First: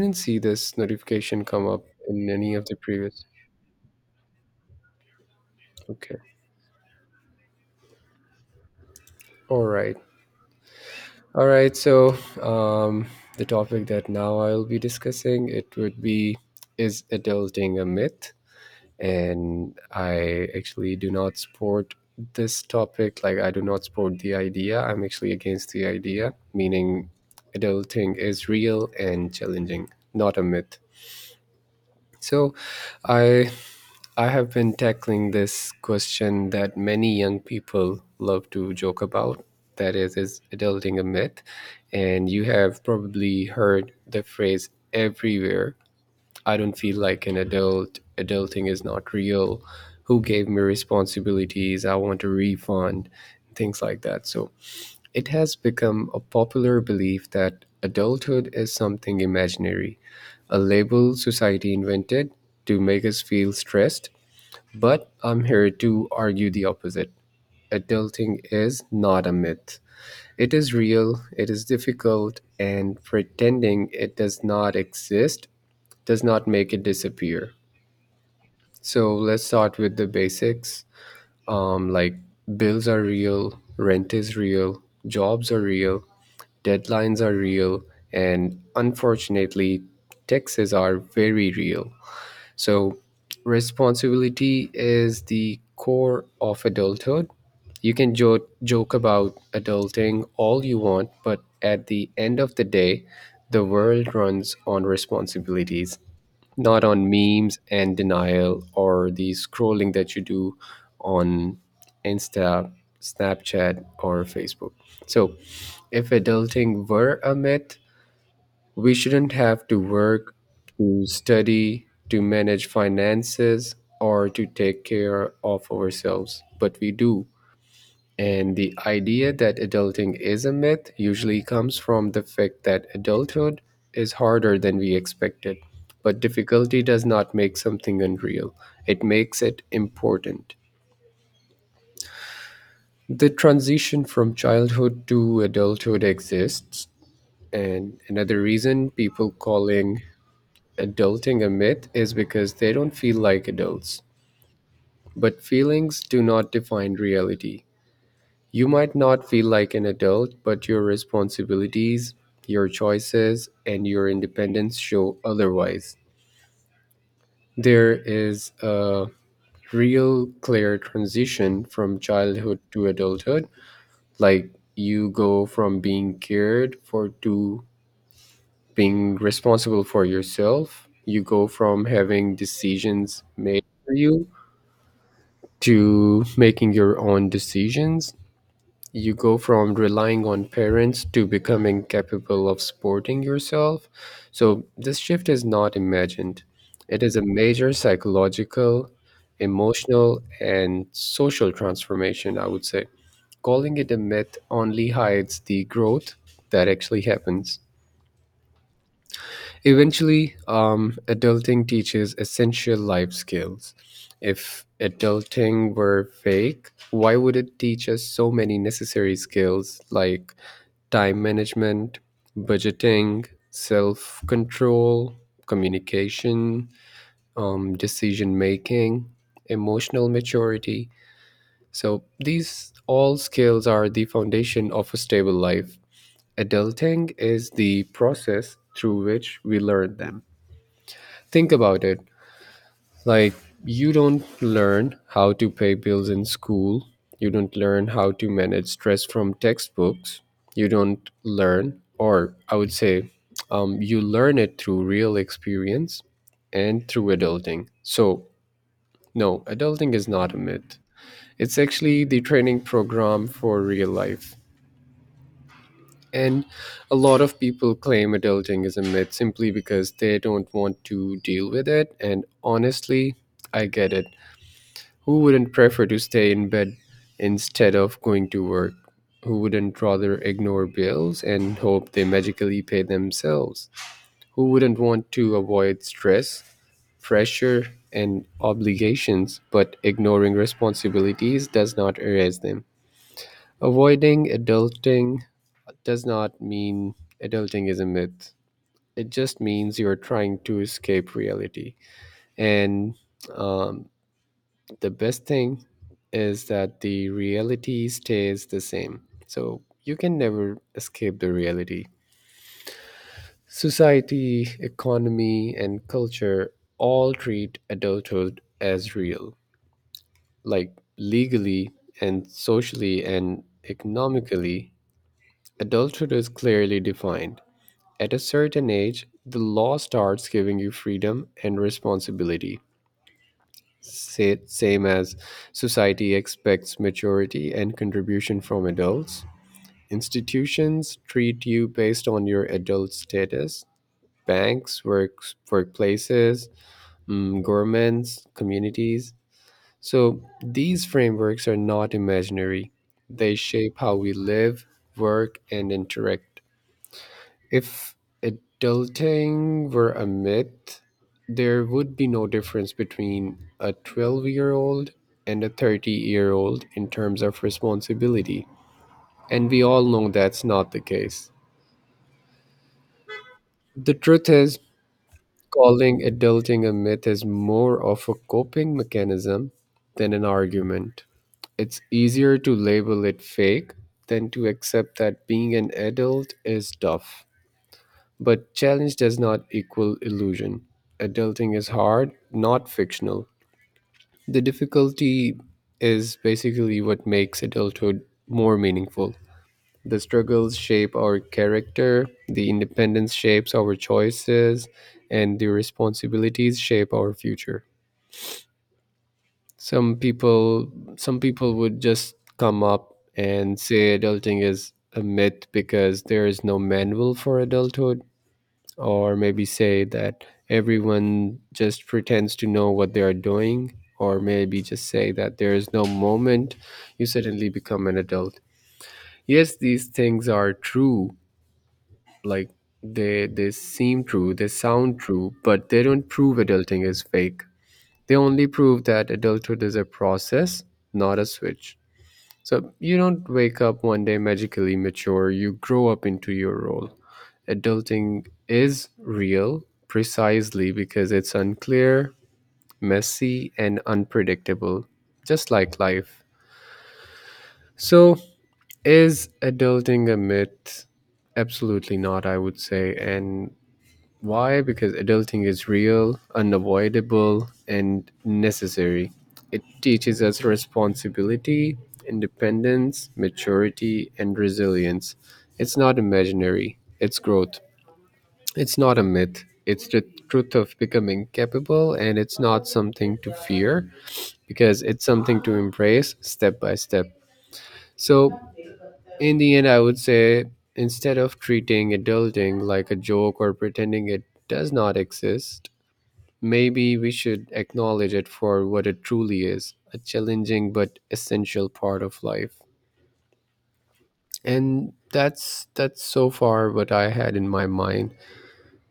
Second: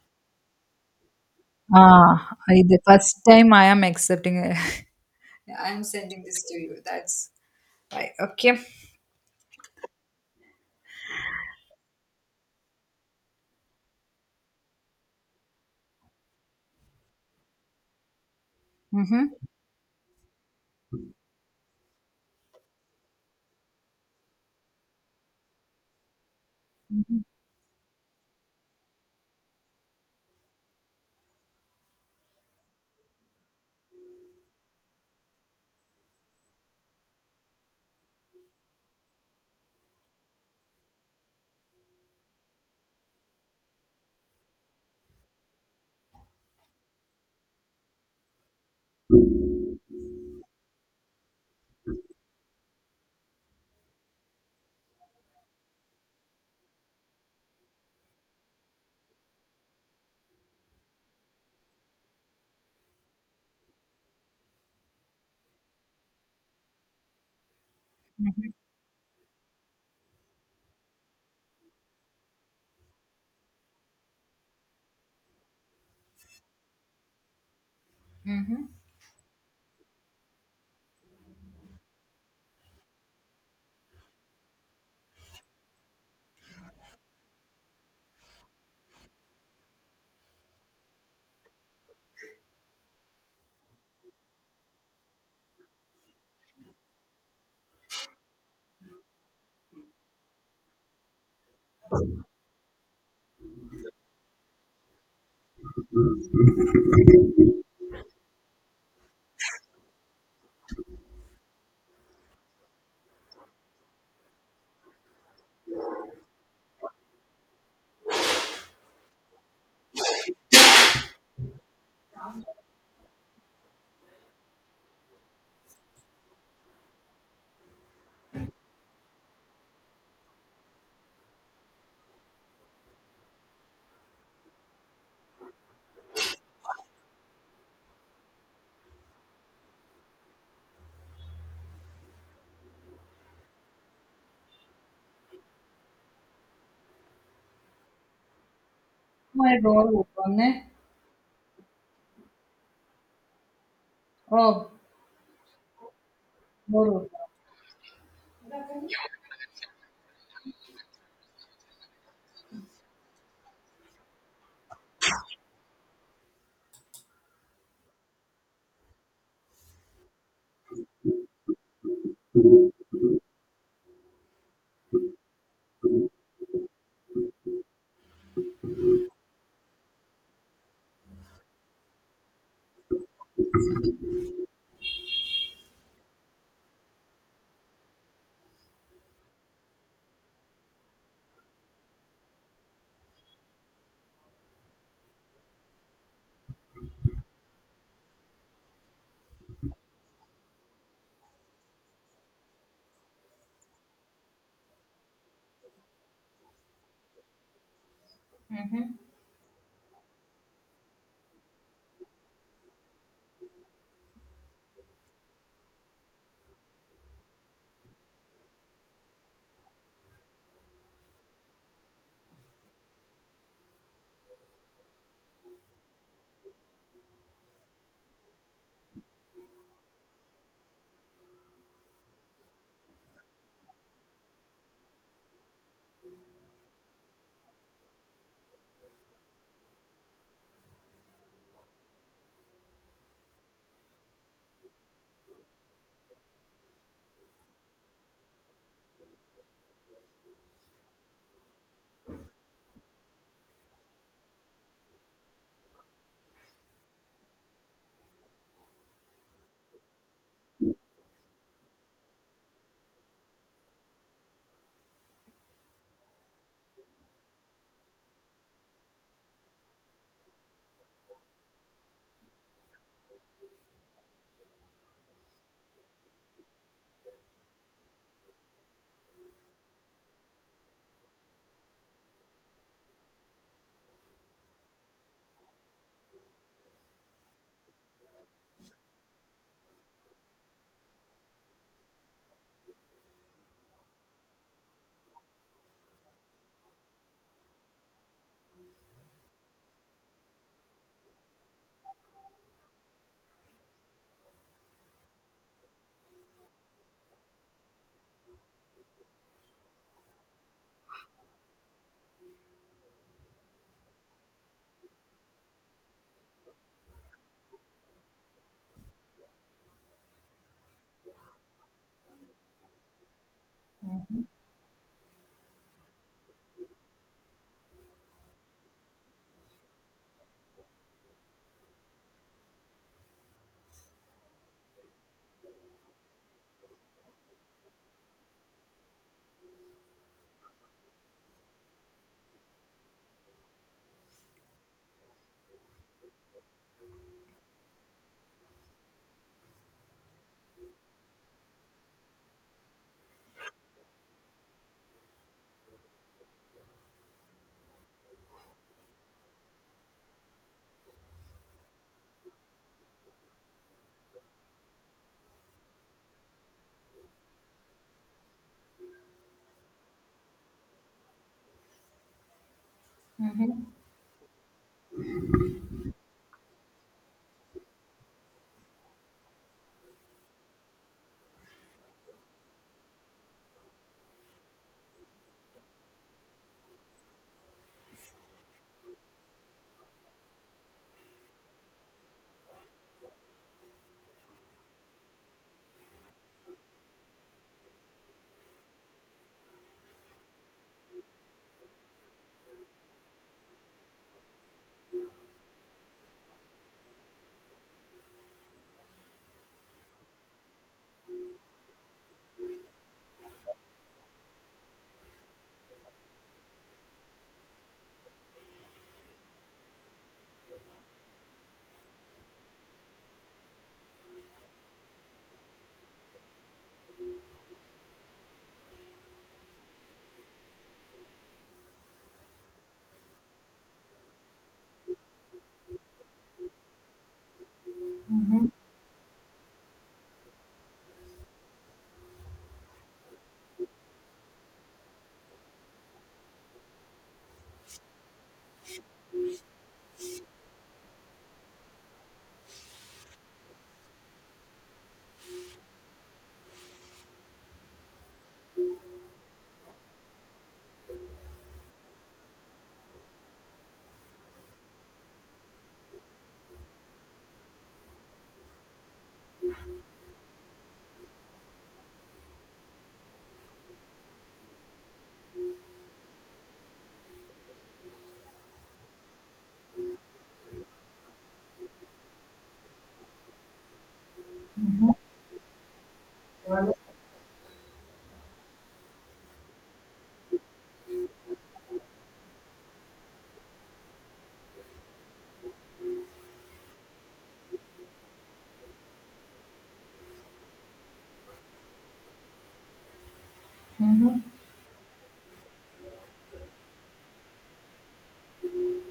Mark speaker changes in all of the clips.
Speaker 1: Didn't see this notification come up in
Speaker 2: Ah,
Speaker 1: any of the
Speaker 2: the first
Speaker 1: previous.
Speaker 2: time I am accepting. I'm
Speaker 1: Okay.
Speaker 2: sending this to you. That's right. Okay.
Speaker 1: All right. All right. So, um, the topic that now I'll be discussing it would be is adulting a myth?
Speaker 2: Mm-hmm.
Speaker 1: And I actually do not support this topic. Like I do not support the idea. I'm actually against the idea, meaning adulting is real and challenging, not a myth. So, I I have been tackling this question that many young people love to joke about. That is adulting a myth? And you have probably heard the phrase everywhere: I don't feel like an adult, adulting is not real, who gave me responsibilities, I want a refund, things like that. So it has become a popular belief that adulthood is something imaginary, a label society invented to make us feel stressed, but I'm here to argue the opposite. Adulting
Speaker 2: Mm-hmm.
Speaker 1: is not a myth. It is real, it is difficult, and pretending it does not exist does not make it disappear.
Speaker 2: Mm-hmm.
Speaker 1: So let's start with the basics. Like bills are real, rent is real, jobs are real, deadlines are real, and unfortunately, taxes are very real. So, responsibility is the core of adulthood. You can joke about adulting all you want, but at the end of the day, the world runs on responsibilities, not on memes and denial or the scrolling that you do on Insta, Snapchat, or Facebook. So, if adulting were a myth, we shouldn't have to work, to study, to manage finances, or to take care of ourselves, but we do. And the idea that adulting is a myth usually comes from the fact that adulthood is harder than we expected. But difficulty does not make something unreal, it makes it important. The transition from childhood to adulthood exists, and another reason people
Speaker 2: My door
Speaker 1: calling
Speaker 2: open, eh?
Speaker 1: adulting a myth is because they don't feel like adults.
Speaker 2: Oh,
Speaker 1: But feelings do not
Speaker 2: door
Speaker 1: define
Speaker 2: open.
Speaker 1: reality. You might not feel like an adult, but your responsibilities, your choices, and your independence show otherwise. There is a real clear transition from childhood to adulthood. Like you go from being cared for to being responsible for yourself. You go from having decisions made for you to making your own decisions. You go from relying on parents to becoming capable of supporting yourself. So, this shift is not imagined, it is a major psychological, emotional, and social transformation, I would say. Calling it a myth only hides the growth that actually happens.
Speaker 2: Mm-hmm.
Speaker 1: Eventually, adulting teaches essential life skills. If adulting were fake, why would it teach us so many necessary skills like time management, budgeting, self control, communication, decision making, emotional maturity? So, these all skills are the foundation of a stable life. Adulting is the process through which we learn them. Think about it. Like, you don't learn how to pay bills in school. You don't learn how to manage stress from textbooks. You don't learn, or I would say, you learn it through real experience and through adulting. So, no, adulting is not a myth. It's actually the training program for real life. And a lot of people claim adulting is a myth simply because they don't want to deal with it. And honestly, I get it. Who wouldn't prefer to stay in bed instead of going to work? Who wouldn't rather ignore bills and hope they magically pay themselves? Who wouldn't want to avoid stress, pressure, and obligations, but ignoring responsibilities does not erase them? Avoiding adulting does not mean adulting is a myth. It just means you're trying to escape reality. And um, the best thing is that the reality stays the same. So you can never escape the reality. Society, economy, and culture all treat adulthood as real. Like legally and socially and economically, adulthood is clearly defined. At a certain age, the law starts giving you freedom and responsibility. Same as society expects maturity and contribution from adults. Institutions treat you based on your adult status. Banks, works, workplaces, governments, communities. So these frameworks are not imaginary. They shape how we live, work, and interact if adulting were a myth, there would be no difference between a 12-year-old and a 30-year-old in terms of responsibility. And we all know that's not the case.
Speaker 2: Mm-hmm.
Speaker 1: The truth is, calling adulting a myth is more of a coping mechanism than an argument. It's easier to label it fake than to accept that being an adult is tough. But challenge does not equal illusion. Adulting is hard, not fictional. The difficulty is basically what makes adulthood more meaningful. The struggles shape our character, the independence shapes our choices, and the responsibilities shape our future. Some people some people would just come up and say adulting is a myth because there is no manual for adulthood, or maybe say that everyone just pretends to know what they are doing, or maybe just say that there is no moment you suddenly become an adult. Yes, these things are true. Like they seem true, they sound true, but they don't prove adulting is fake. They only prove that adulthood is a process, not a switch. So you don't wake up one day magically mature, you grow up into your role. Adulting is real precisely because it's unclear, messy, and unpredictable, just like life. So, is adulting a myth? Absolutely not, I would say. And why? Because adulting is real, unavoidable, and necessary. It teaches us responsibility, independence, maturity, and resilience. It's not imaginary, it's growth. It's not a myth. It's the truth of becoming capable, and it's not something to fear because it's something to embrace step by
Speaker 2: Mm-hmm.
Speaker 1: step. So, in the end, I would say, instead of treating adulting like a joke or pretending it does not exist, maybe we should acknowledge it for what it truly is: a challenging but essential part of life.
Speaker 2: Mm-hmm.
Speaker 1: And that's so far what I had in my mind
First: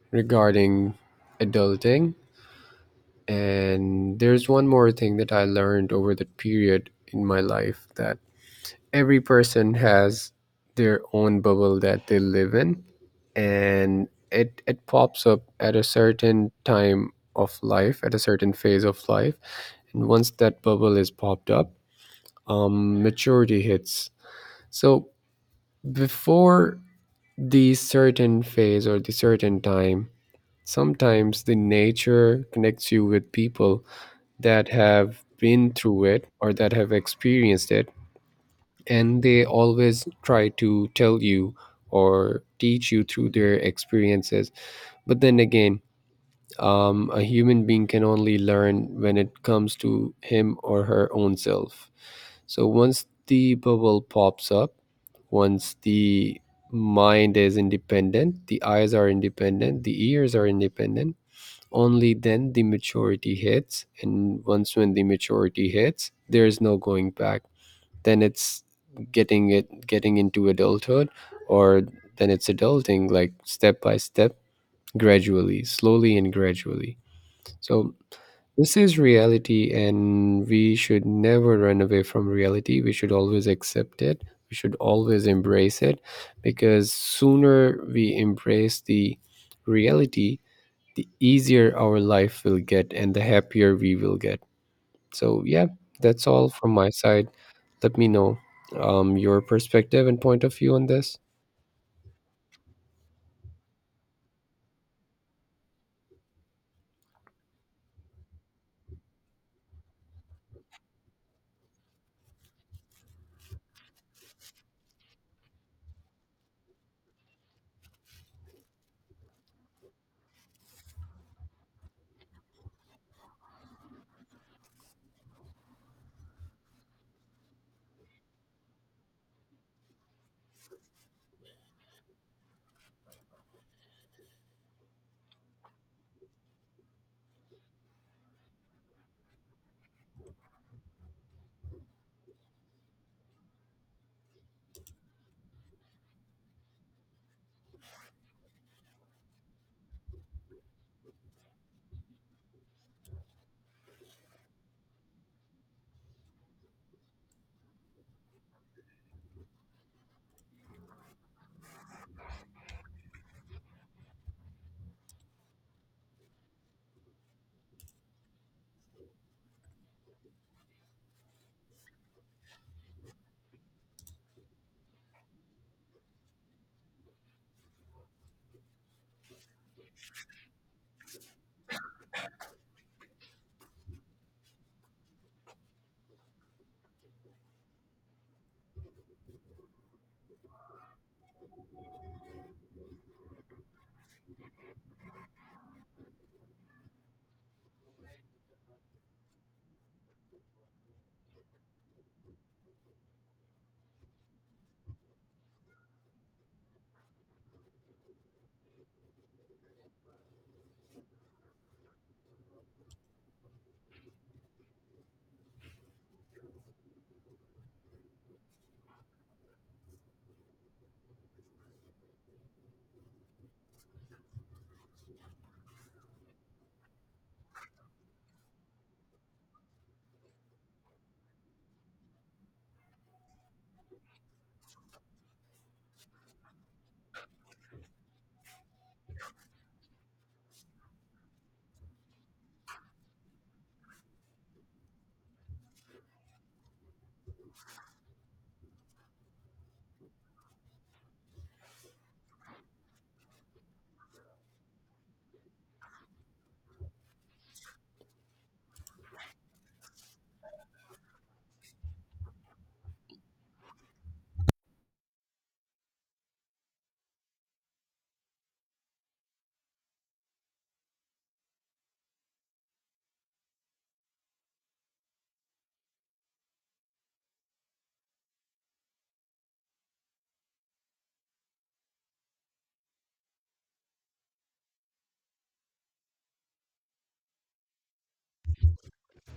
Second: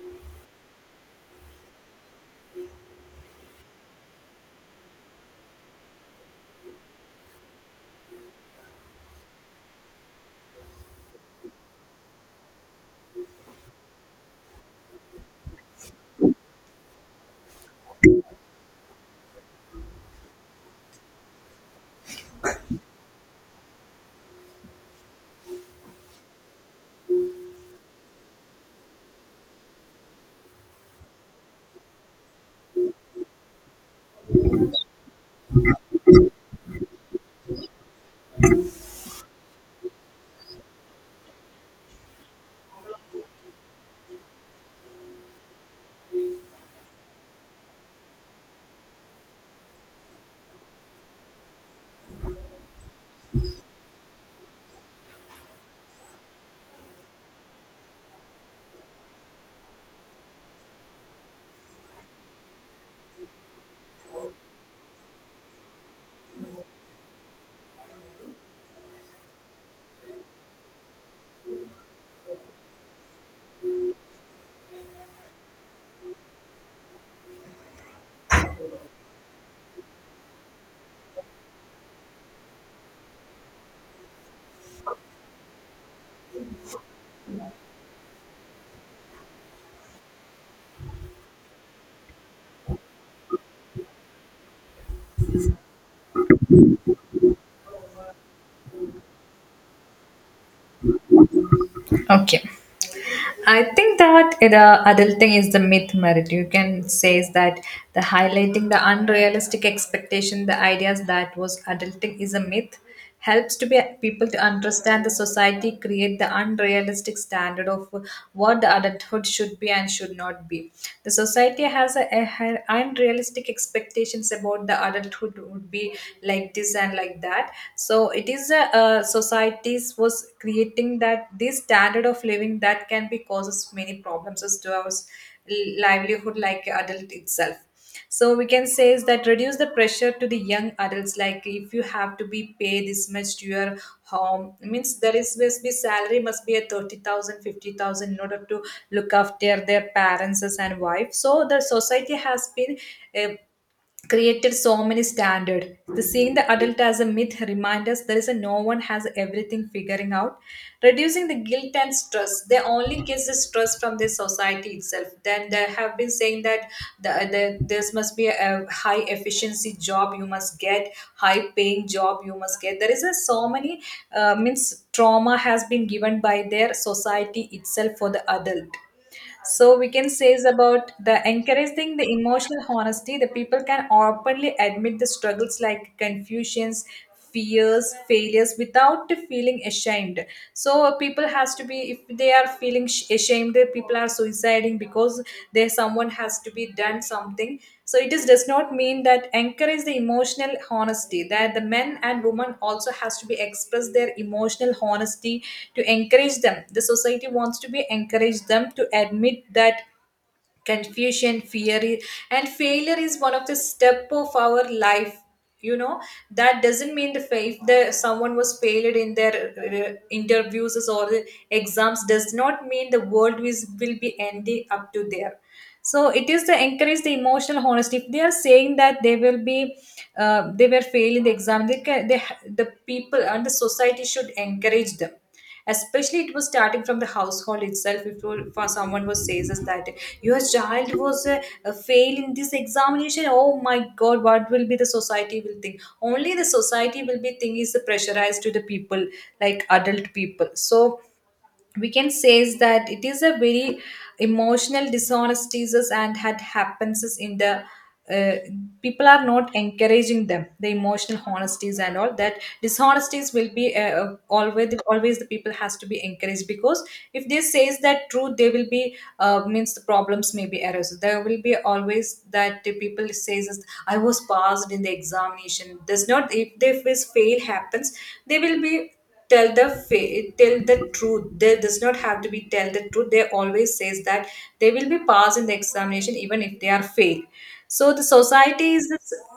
Speaker 1: regarding adulting. And there's one more thing that I learned over that period in my life, that every person has their own bubble that they live in, and it pops up at a certain time of life, at a certain phase of life. And once that bubble is popped up, maturity hits. So before the certain phase or the certain time, sometimes the nature connects you with people that have been through it or that have experienced it, and they always try to tell you or teach you through their experiences. But then again, a human being can only learn when it comes to him or her own self. So once the bubble pops up, once the mind is independent, the eyes are independent, the ears are independent, only then the maturity hits, and once when the maturity hits, there is no going back. Then it's getting into adulthood, or then it's adulting, like step by step, gradually, slowly and gradually. So this is reality, and we should never run away from reality. We should always accept it. We should always embrace it, because sooner we embrace the reality, the easier our life will get and the happier we will get. So, yeah, that's all from my side. Let me know your perspective and point of view on this.
Speaker 2: Okay. I think that the adulting is the myth, Merit. You can say is that the highlighting the unrealistic expectation, the ideas that was adulting is a myth, helps to be people to understand the society create the unrealistic standard of what the adulthood should be and should not be. The society has a unrealistic expectations about the adulthood would be like this and like that. So it is a societies was creating that this standard of living that can be causes many problems as to our livelihood like adult itself, so we can say is that reduce the pressure to the young adults, like if you have to be pay this much to your home means there is must be salary must be at 30000 50000 in order to look after their parents and wife. So the society has been uh, created so many standard, the seeing the adult as a myth reminds us there is a no one has everything figuring out, reducing the guilt and stress. They only get the stress from the society itself, then they have been saying that the this must be a high efficiency job, you must get high paying job, you must get. There is a so many means trauma has been given by their society itself for the adult. So we can say is about the encouraging the emotional honesty. The people can openly admit the struggles like confusions, fears, failures without feeling ashamed. So people has to be, if they are feeling ashamed, people are suiciding because there someone has to be done something. So it is does not mean that encourage the emotional honesty, that the men and women also has to be express their emotional honesty to encourage them. The society wants to be encourage them to admit that confusion, fear, and failure is one of the step of our life. You know that doesn't mean the faith that someone was failed in their interviews or the exams does not mean the world is, will be ending up to there. So it is to encourage the emotional honesty. If they are saying that they will be they were failed in the exam, the people and the society should encourage them, especially it was starting from the household itself. If you- For someone who says us that your child was a fail in this examination, oh my god, what will be the society will think. Only the society will be think is pressurized to the people like adult people. So we can say is that it is a very emotional dishonesties is and had happens is in the uh, people are not encouraging them the emotional honesties, and all that dishonesties will be always the people has to be encouraged because if they says that truth they will be means the problems may be errors there will be always that the people says is, I was passed in the examination does not if this fail happens they will be tell the truth. There does not have to be tell the truth. They always says that they will be passed in the examination even if they are fail. So the society is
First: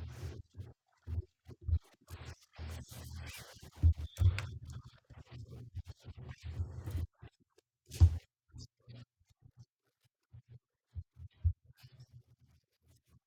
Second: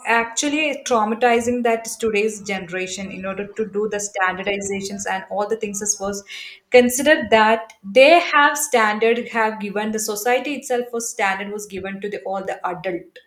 Speaker 2: actually traumatizing that today's generation in order to do the standardizations and all the things as was consider that they have standard have given the society itself was standard was given to the all the adult.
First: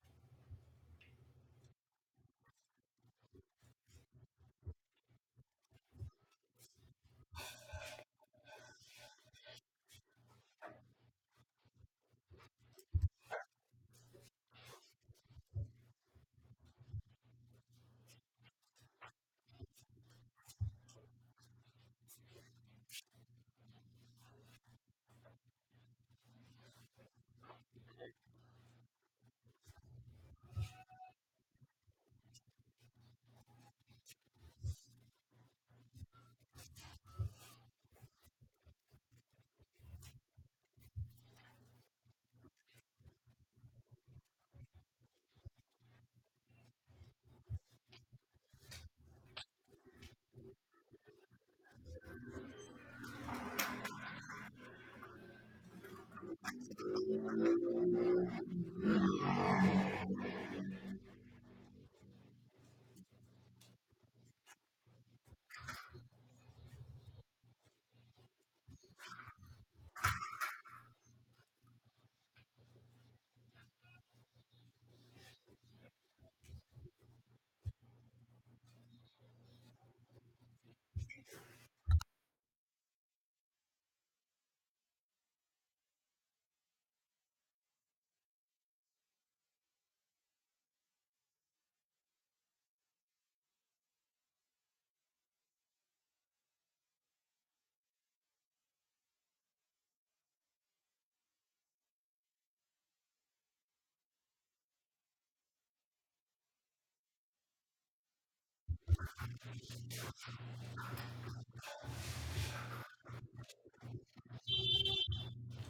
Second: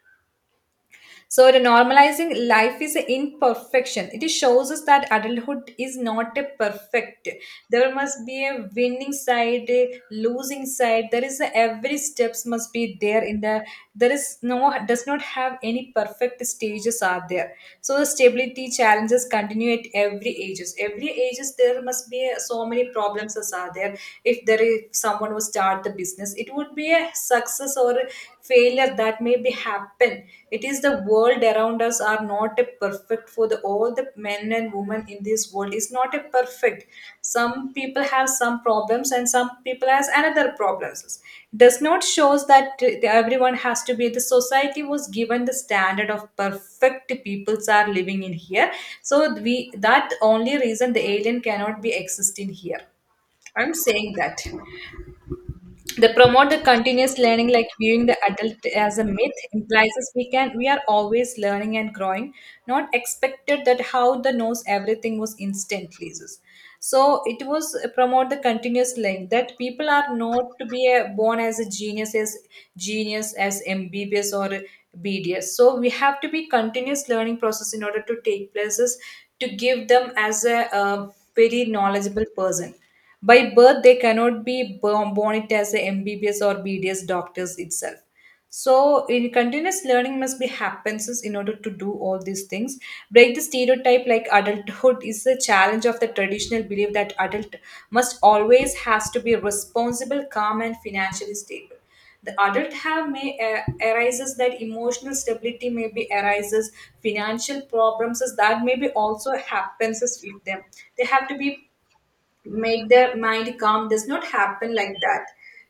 Speaker 2: So, the normalizing life is an imperfection. It shows us that adulthood is not a perfect. There must be a winning side, a losing side. There is a, every steps must be there in the. There is no does not have any perfect stages are there. So the stability challenges continue at every ages. Every ages there must be so many problems as are there. If there is someone who start the business, it would be a success or failure that may be happen. It is the world around us are not a perfect for the all the men and women in this world is not a perfect. Some people have some problems and some people has another problems. Does not shows that everyone has to be the society was given the standard of perfect peoples are living in here. So we, that only reason the alien cannot be exist in here. I'm saying that they promote the continuous learning, like viewing the adult as a myth, implies us we can we are always learning and growing, not expected that how the knows everything was instantly. So it was promote the continuous learning that people are not to be a, born as a genius as MBBS or BDS. So we have to be continuous learning process in order to take places to give them as a very knowledgeable person by birth. They cannot be born it as a MBBS or BDS doctors itself. So, in continuous learning must be happens is in order to do all these things. Break the stereotype, like adulthood is the challenge of the traditional belief that adult must always has to be responsible, calm, and financially stable. The adult have may arises that emotional stability may be arises, financial problems is that maybe also happens is with them. They have to be make their mind calm does not happen like that.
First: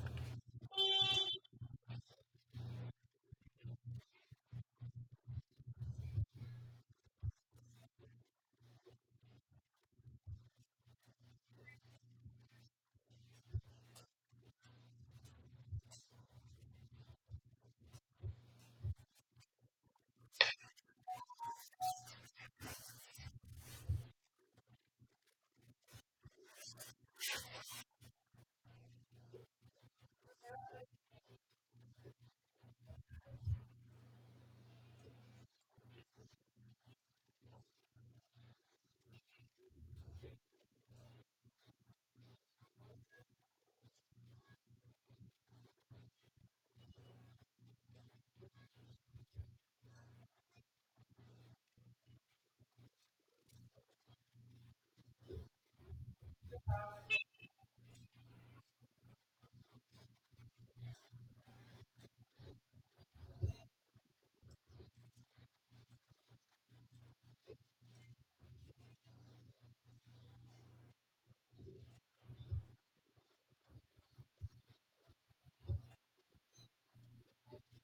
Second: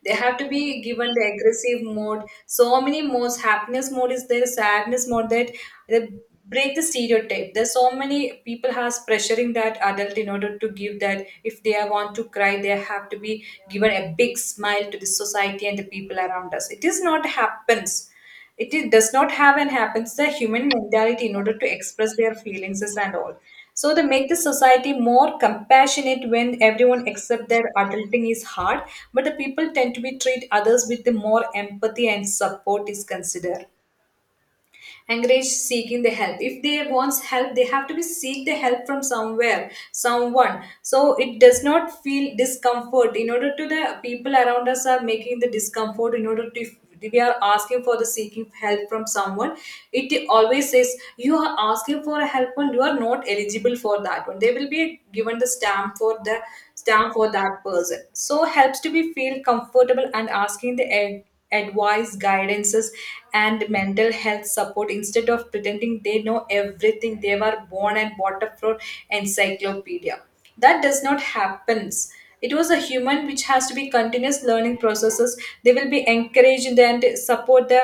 Speaker 2: They have to be given the aggressive mode, so many modes, happiness mode is there, sadness mode, that they break the stereotype. There's so many people has pressuring that adult in order to give that if they are want to cry they have to be given a big smile to the society and the people around us. It is not happens, it is, does not have and happens the human mentality in order to express their feelings and all. So they make the society more compassionate. When everyone accept their adulting is hard but the people tend to be treat others with the more empathy and support is considered, encourage seeking the help. If they wants help they have to be seek the help from somewhere someone, so it does not feel discomfort in order to the people around us are making the discomfort in order to if we are asking for the seeking help from someone. It always says you are asking for a help and you are not eligible for that one, they will be given the stamp for that person. So helps to be feel comfortable and asking the advice guidances and mental health support instead of pretending they know everything they were born and brought up for encyclopedia. That does not happens. It was a human which has to be continuous learning processes. They will be encouraged and support the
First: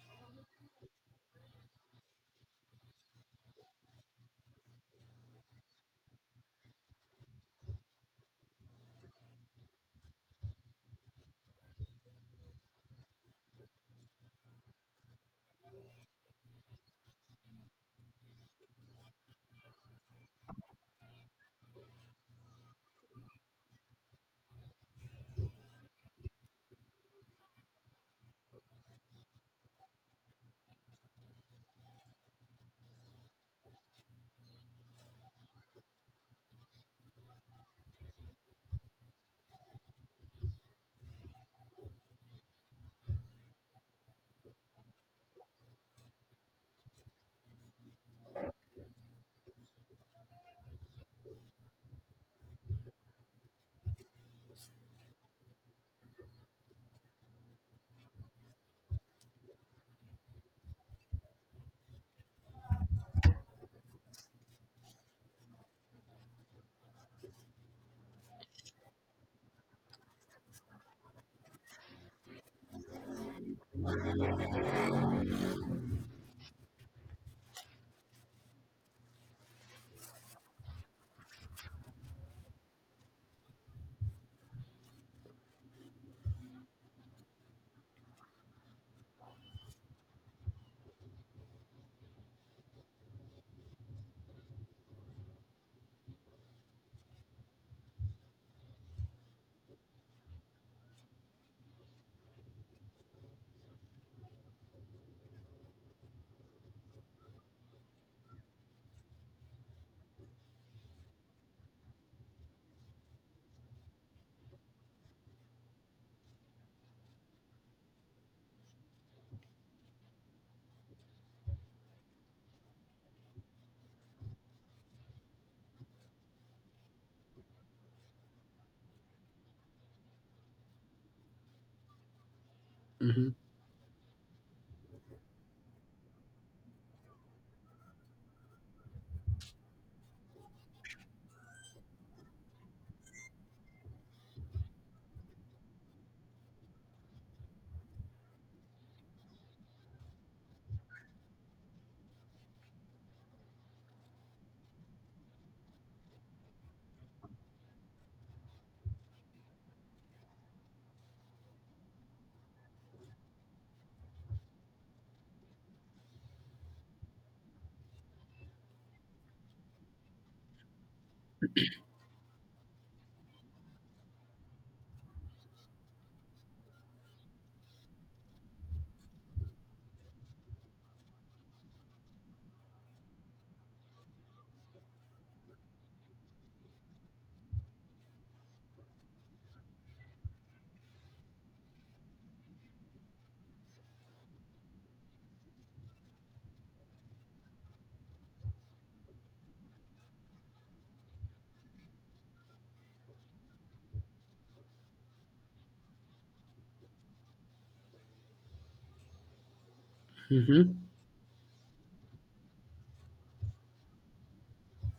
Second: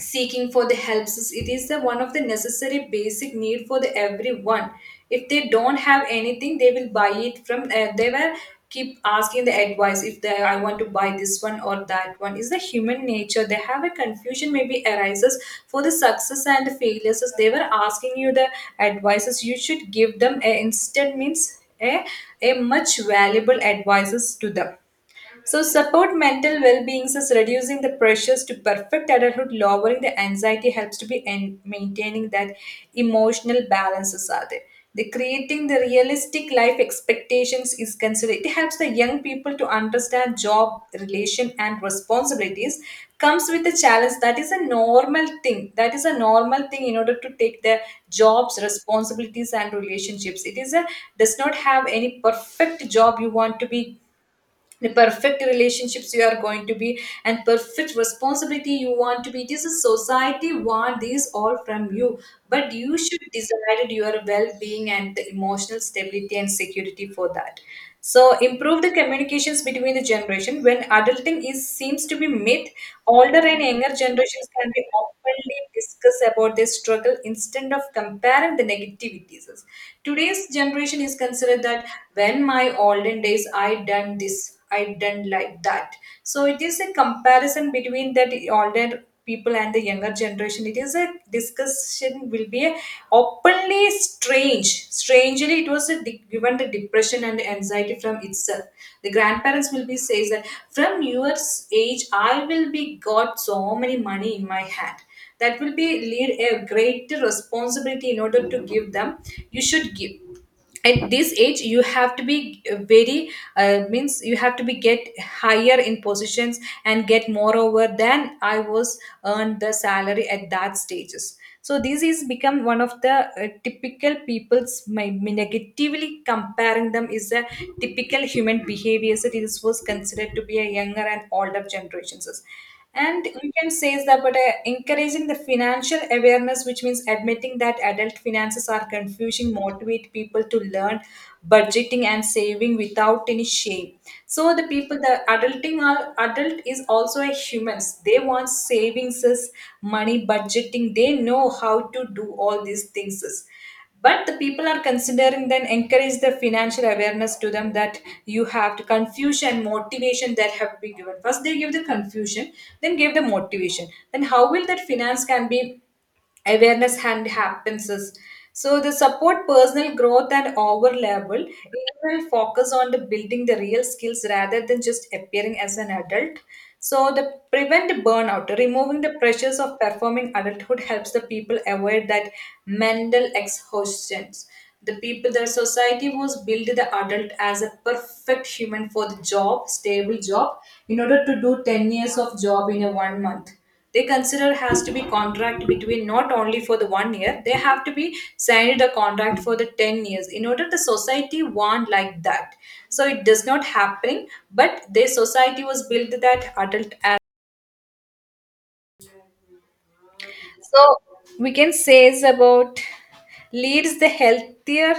Speaker 2: seeking for the it is the one of the necessary basic need for the everyone. If they don't have anything they will buy it from they will keep asking the advice if they I want to buy this one or that one is the human nature. They have a confusion maybe arises for the success and the failures as they were asking you the advices, you should give them a instant means a much valuable advices to them. So, support mental well being, thus reducing the pressures to perfect adulthood, lowering the anxiety helps to be and maintaining that emotional balances are there. The creating the realistic life expectations is considered. It helps the young people to understand job, relation, and responsibilities. Comes with the challenge that is a normal thing. That is a normal thing in order to take the jobs, responsibilities, and relationships. It is a does not have any perfect job you want to be, the perfect relationships you are going to be, and perfect responsibility you want to be, this is a society want these all from you, but you should decide your well-being and the emotional stability and security for that. So improve the communications between the generation when adulting is seems to be myth, older and younger generations can be openly discuss about their struggle instead of comparing the negativities. Today's generation is considered that when my olden days I done this, I didn't like that. So it is a comparison between that older people and the younger generation. It is a discussion will be a openly strange. Strangely, it was a given the depression and anxiety from itself. The grandparents will be says that from your age, I will be got so many money in my hand. That will be lead a great responsibility in order to give them. You should give at this age you have to be very means you have to be get higher in positions and get more over than I was earned the salary at that stages. So this is become one of the typical people's my negatively comparing them is a typical human behavior. So this was considered to be a younger and older generations,
Speaker 1: Hmm.
Speaker 2: and we can say is that, but encouraging the financial awareness, which means admitting that adult finances are confusing, motivate people to learn budgeting and saving without any shame. So the people, the adulting are adult is also a humans. They want savings, is money budgeting. They know how to do all these things, but the people are considering then encourage the financial awareness to them that you have to confusion motivation that have to be given. First they give the confusion, then give the motivation, then how will that finance can be awareness and happens is, so the support personal growth and overlevel will focus on the building the real skills rather than just appearing as an adult. So the prevent burnout removing the pressures of performing adulthood helps the people avoid that mental exhaustions. The people their society was built the adult as a perfect human for the job stable job in order to do 10 years of job in a 1 month. They consider has to be contract between not only for the 1 year, they have to be signed a contract for the 10 years in order the society want like that. So it does not happening, but the society was built that adult as, so we can say is about leads the healthier,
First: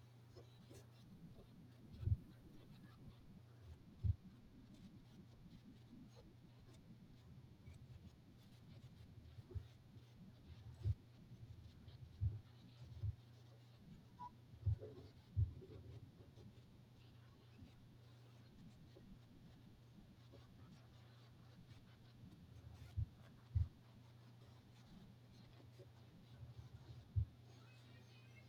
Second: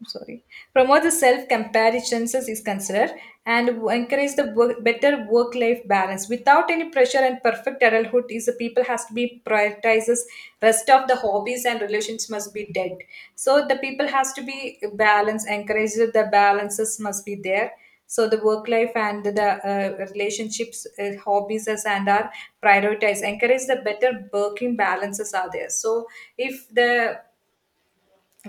Speaker 2: I'm sorry, promote the self comparisons is considered, and encourage the work, better work life balance without any pressure and perfect adulthood is the people has to be prioritizes rest of the hobbies and relations must be dead. So the people has to be balanced, encouraged the balances must be there. So the work life and the relationships, hobbies as and are prioritized, encourage the better working balances are there. So if the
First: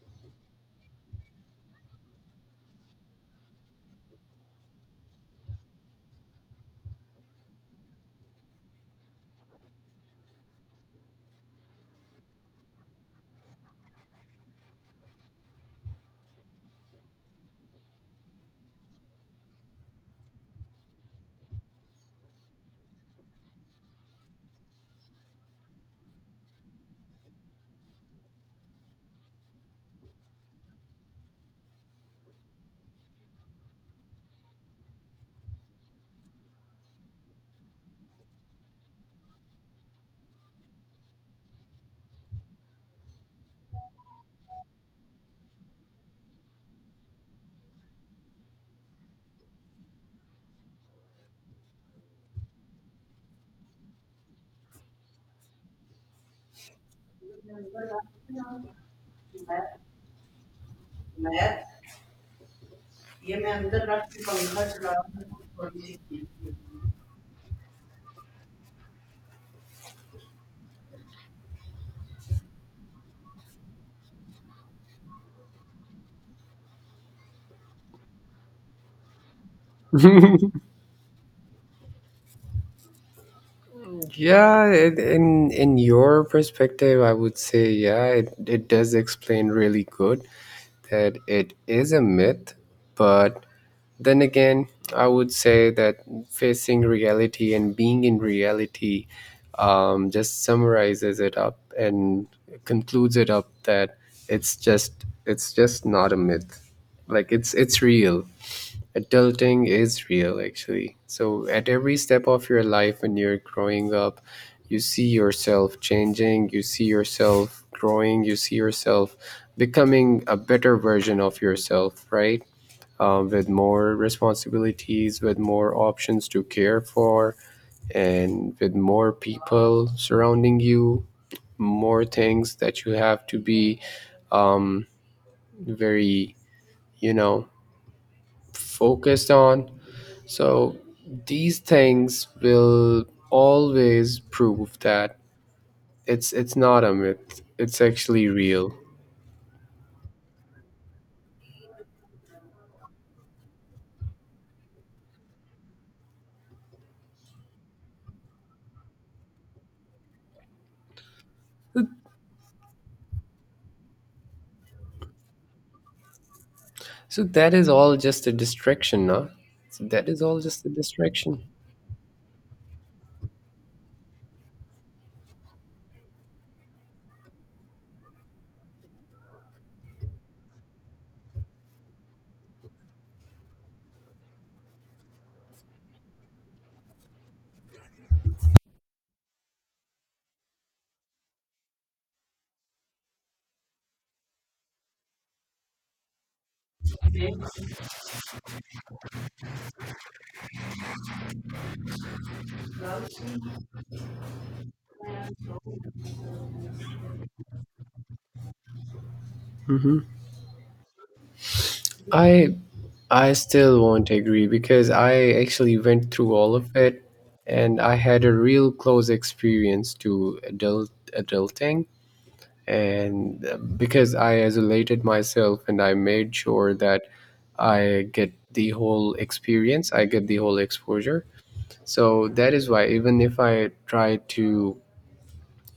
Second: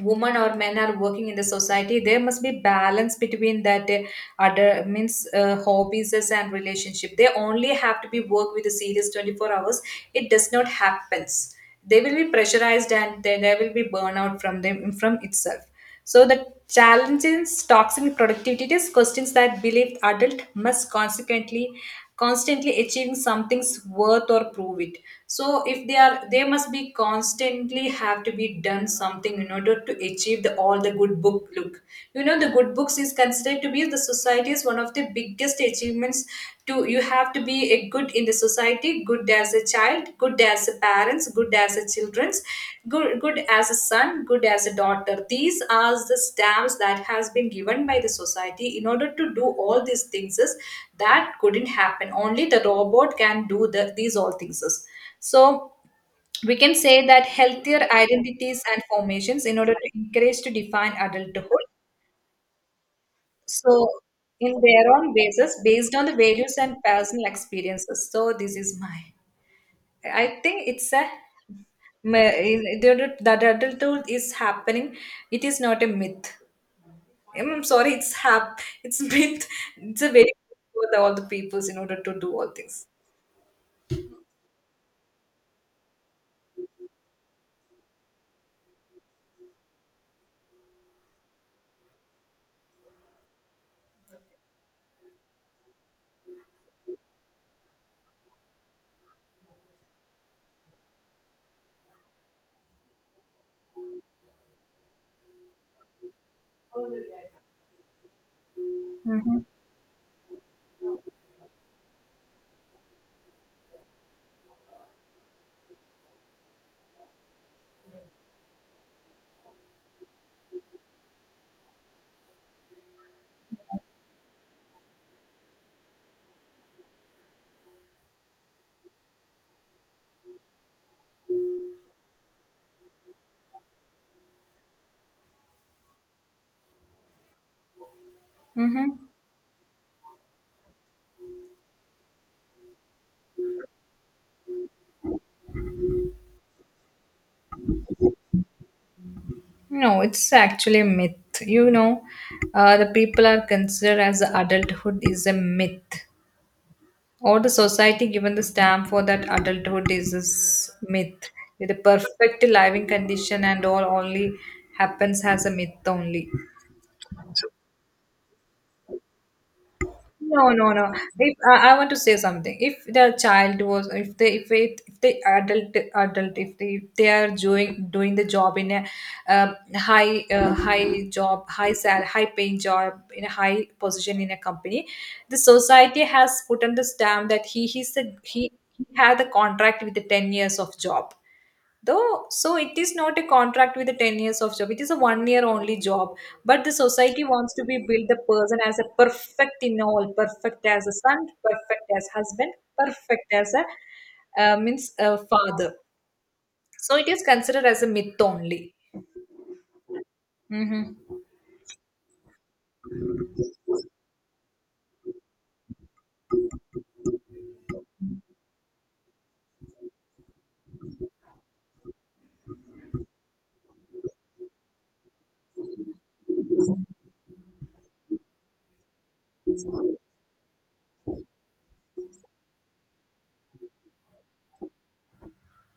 Speaker 2: women or men are working in the society, there must be balance between that other means hobbies and relationship, they only have to be work with the serious 24 hours. It does not happens, they will be pressurized and then there will be burnout from them from itself. So the challenge in toxic productivity is questions that believe adult must consequently constantly achieving something's worth or prove it. So if they are they must be constantly have to be done something in order to achieve the all the good book look. You know the good books is considered to be the society's one of the biggest achievements. To you have to be a good in the society, good as a child, good as a parents, good as a children's, good as a son, good as a daughter. These are the stamps that has been given by the society in order to do all these things is that couldn't happen. Only the robot can do these all things is. So we can say that healthier identities and formations in order to encourage to define adulthood, so, in their own basis, based on the values and personal experiences. So, this is my. I think it's a the adulthood is happening. It is not a myth. I'm sorry, it's hap. It's myth. It's a very for all the peoples in order to do all this.
Speaker 1: yeah, it, in your perspective, I would say yeah, it does explain really good that it is a myth, but then again, I would say that facing reality and being in reality just summarizes it up and concludes it up that it's just it's just not a myth. Like it's real.
Speaker 2: Mm-hmm.
Speaker 1: Adulting is real actually. So at every step of your life when you're growing up, you see yourself changing, you see yourself growing, you see yourself becoming a better version of yourself, right? With more responsibilities, with more options to care for, and with more people surrounding you, more things that you have to be um, very, you know,
Speaker 2: Mm-hmm.
Speaker 1: focused on. So these things will always prove that it's not a myth. It's actually real.
Speaker 2: No, it's actually a myth. You know, the people are considered as adulthood is a myth, or the society given the stamp for that adulthood is this myth. The perfect living condition and all only happens as a myth only.
Speaker 1: So that is all just a distraction, huh? So that is all
Speaker 2: No,
Speaker 1: just a
Speaker 2: no, no. If
Speaker 1: distraction.
Speaker 2: I want to say something, if the child was, if they, if it, if the adult, if they are doing the job in a high, high job, high sal, high paying job in a high position in a company, the society has put on the stamp that he, he's the, he had the contract with the 10 years of job though. So it is not a contract with the 10 years of job, it is a 1 year only job, but the society wants to be build the person as a perfect in all, perfect as a son, perfect as husband, perfect as a means a father. So it is considered as a myth only. Mm-hmm.
Speaker 1: I I still won't agree because I actually went through all of it and I had a real close experience to adulting, and because I isolated myself and I made sure that I get the whole experience, I get the whole exposure. So that is why even if I try to,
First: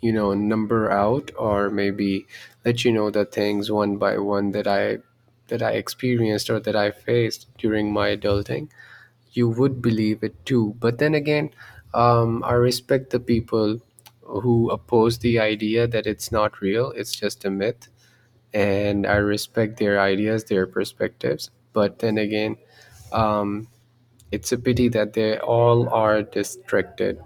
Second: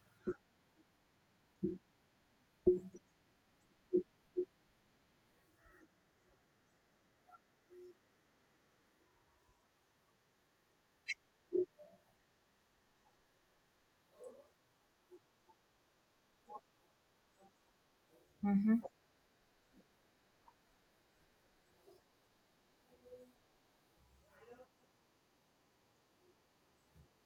Speaker 1: you know, number out or maybe let you know the things one by one that I experienced or that I faced during my adulting, you would believe it too. But then again, I respect the people who oppose the idea that it's not real, it's just a myth, and I respect their ideas, their perspectives. But then again, um, it's a pity that they all are distracted,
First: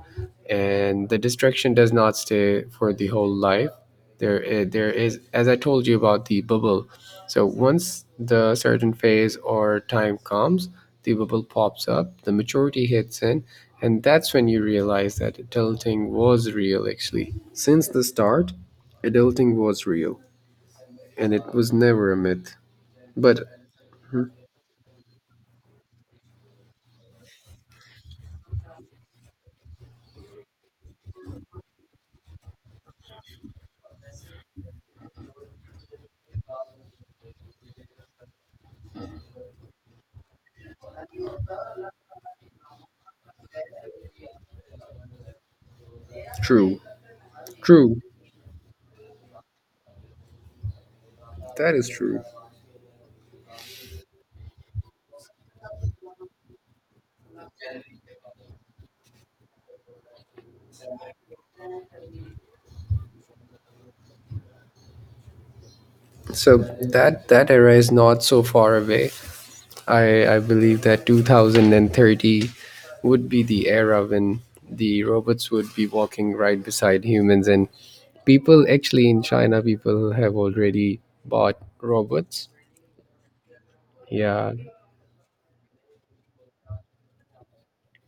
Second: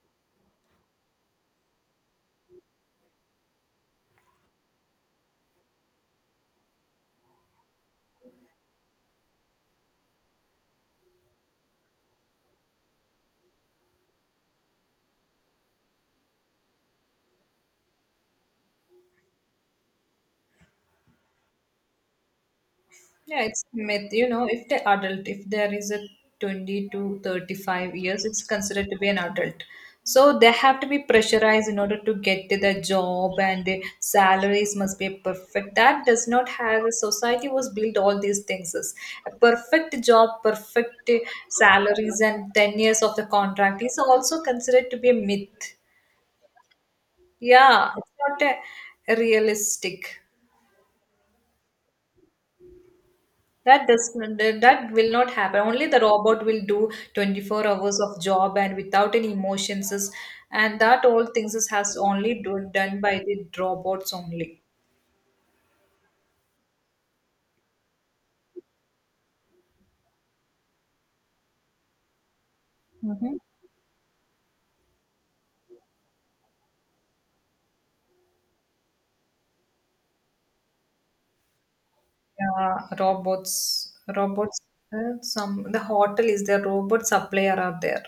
Speaker 1: and the distraction does not stay for the whole life. There there is, as I told you about the bubble, so once the certain phase or time comes, the bubble pops up, the maturity hits in, and that's when you realize that adulting was real actually. Since the start, adulting was real, and it was never a myth. But
Speaker 2: Yeah, it's myth. You
Speaker 1: mhm,
Speaker 2: know, if the adult, if there is a 20 to 35 years, it's considered to be an adult. So they have to be pressurized in order to get to the job and the salaries must be perfect. That does not have a society was built all these things. Is a perfect job, perfect salaries and 10 years of the contract is also considered to be a myth.
Speaker 1: true,
Speaker 2: Yeah,
Speaker 1: true,
Speaker 2: it's not a realistic.
Speaker 1: that is true.
Speaker 2: That does that will not happen. Only the robot will do 24 hours of job and without any emotions is, and that all things is has only do, done by the robots only.
Speaker 1: So that that era is not so far away. I believe that 2030 would
Speaker 2: Hmm.
Speaker 1: be the era when the robots would be walking right beside humans, and people, actually in China people have already bought robots.
Speaker 2: Yeah, robots,
Speaker 1: Yeah,
Speaker 2: robots. Some the hotel is there. Robot supplier are there.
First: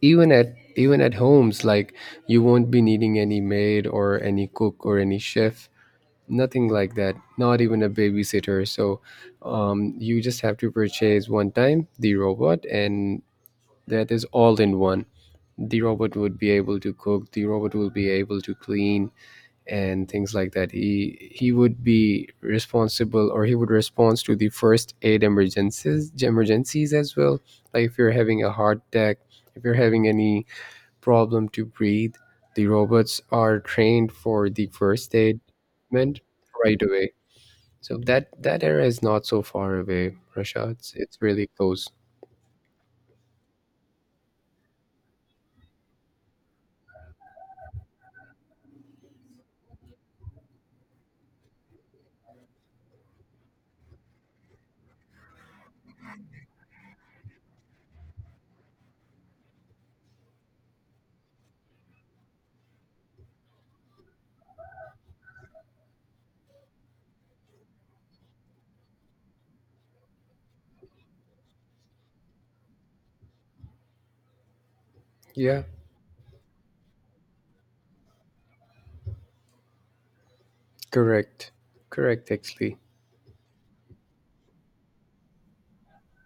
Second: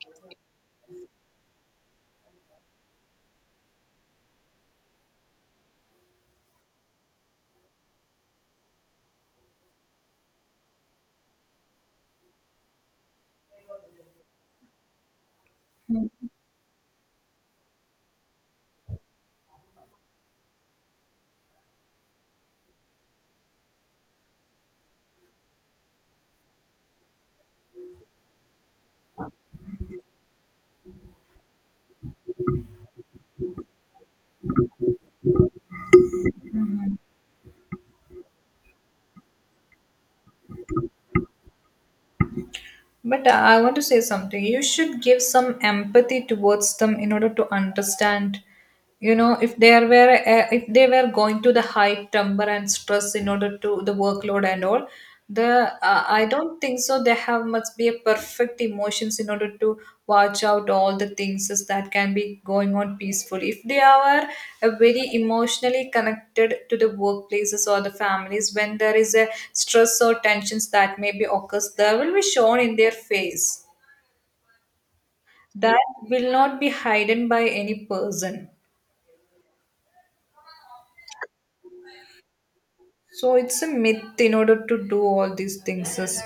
Speaker 1: even at homes like you won't be needing any maid or any cook or any chef. Nothing like that. Not even a babysitter. So you just have to purchase one time the robot and that is all in one. The robot would be able to cook, the robot will be able to clean and things like that. He would be responsible, or he would respond to the first aid emergencies as well. Like if you're having a heart attack, if you're having any problem to breathe, the robots are trained for the first aid treatment right away. So that that era is not so far away, Rasha. It's really close.
Speaker 2: But I want to say something. You should give some empathy towards them in order to understand, you know, if they are were if they were going to the high temper and stress in order to the workload and all. The I don't think so. They have must be a perfect emotions in order to watch out all the things is that can be going on peacefully. If they are very emotionally connected to the workplaces or the families, when there is a stress or tensions that may be occurs, there will be shown in their face
Speaker 1: Yeah,
Speaker 2: that will not be hidden by any person.
Speaker 1: correct. Correct, actually.
Speaker 2: So it's a myth in order to do all these things is,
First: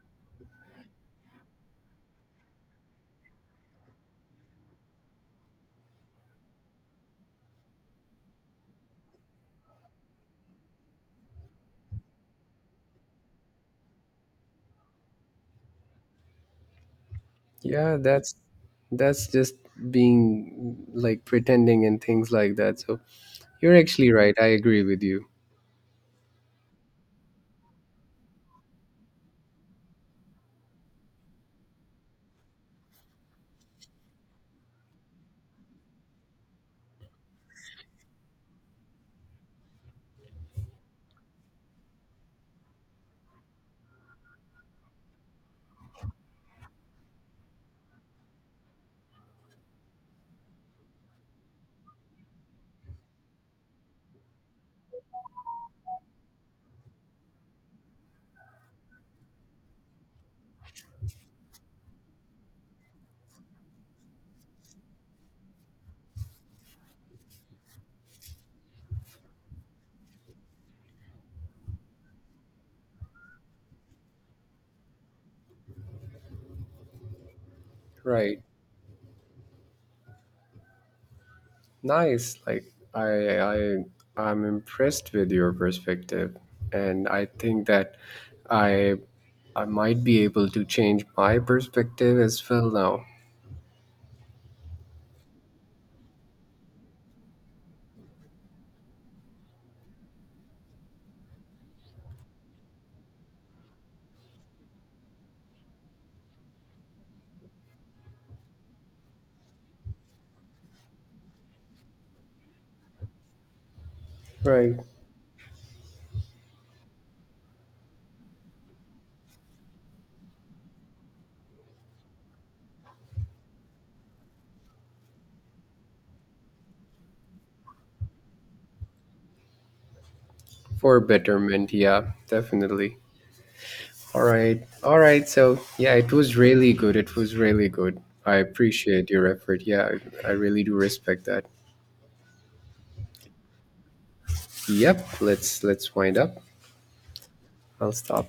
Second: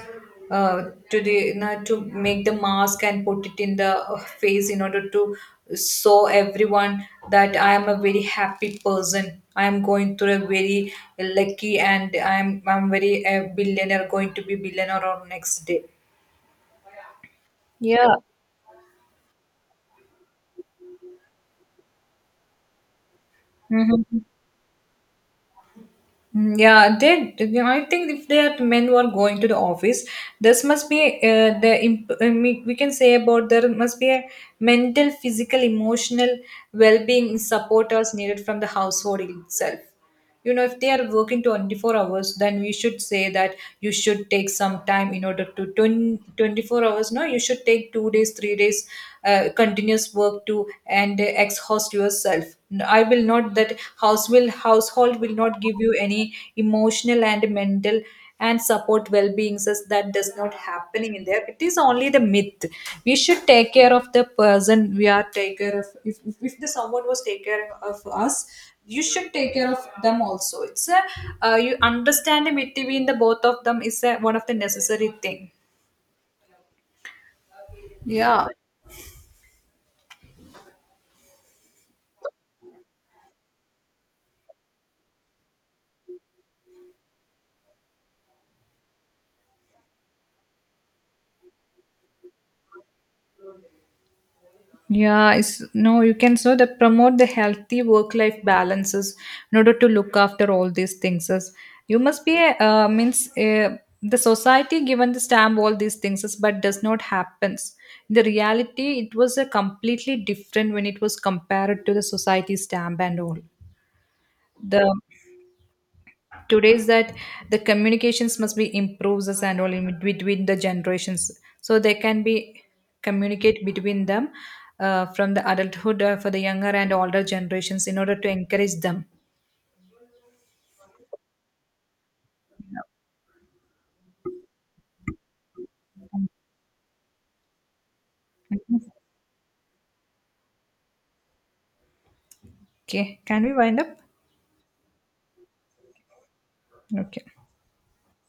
Speaker 2: today now to make the mask and put it in the face in order to show everyone that I am a very happy person. I am going through a very lucky and I'm very a billionaire, going to be billionaire on next day.
Speaker 1: Yeah,
Speaker 2: Yeah.
Speaker 1: that's just being like pretending and things like that. So you're actually
Speaker 2: Mhm.
Speaker 1: right. I agree with you.
Speaker 2: Mm, yeah, they. I think if they are men who are going to the office, this must be we can say about there must be a mental, physical, emotional well-being supporters needed from the household itself. You know, if they are working 24 hours, then we should say that you should take some time in order to 20, 24 hours. No, you should take 2 days, 3 days continuous work to and exhaust yourself. I will not that house will household will not give you any emotional and mental and support well-being says that does not happening in there, it is only the myth. We should take care of the person we are take care of. If the someone was take care of us, you should take care of them also. It's a you understand the between the both of them is a, one of the necessary thing.
Speaker 1: Right.
Speaker 2: Yeah,
Speaker 1: Nice. Like I I I'm impressed with your perspective, and I think that I I might be able to change my perspective as well now.
Speaker 2: yeah, it's, no, you can so that promote the healthy work-life balances in order to look after all these things. As you must be a, means the society given the stamp all these things, is, but does not happens. The reality it was a completely different when it was compared to the society stamp and all.
Speaker 1: Right.
Speaker 2: The today is that the communications must be improved as and all in between the generations, so they can be communicate between them from the adulthood for the younger and older generations in order to encourage them.
Speaker 1: For betterment, yeah, definitely. All right. All right. So, yeah, it was really good. It was really good. I
Speaker 2: Mhm.
Speaker 1: appreciate your effort. Yeah, I really do respect that.
Speaker 2: Okay, can we wind up.
Speaker 1: Yep, let's wind up.
Speaker 2: Okay.
Speaker 1: I'll stop.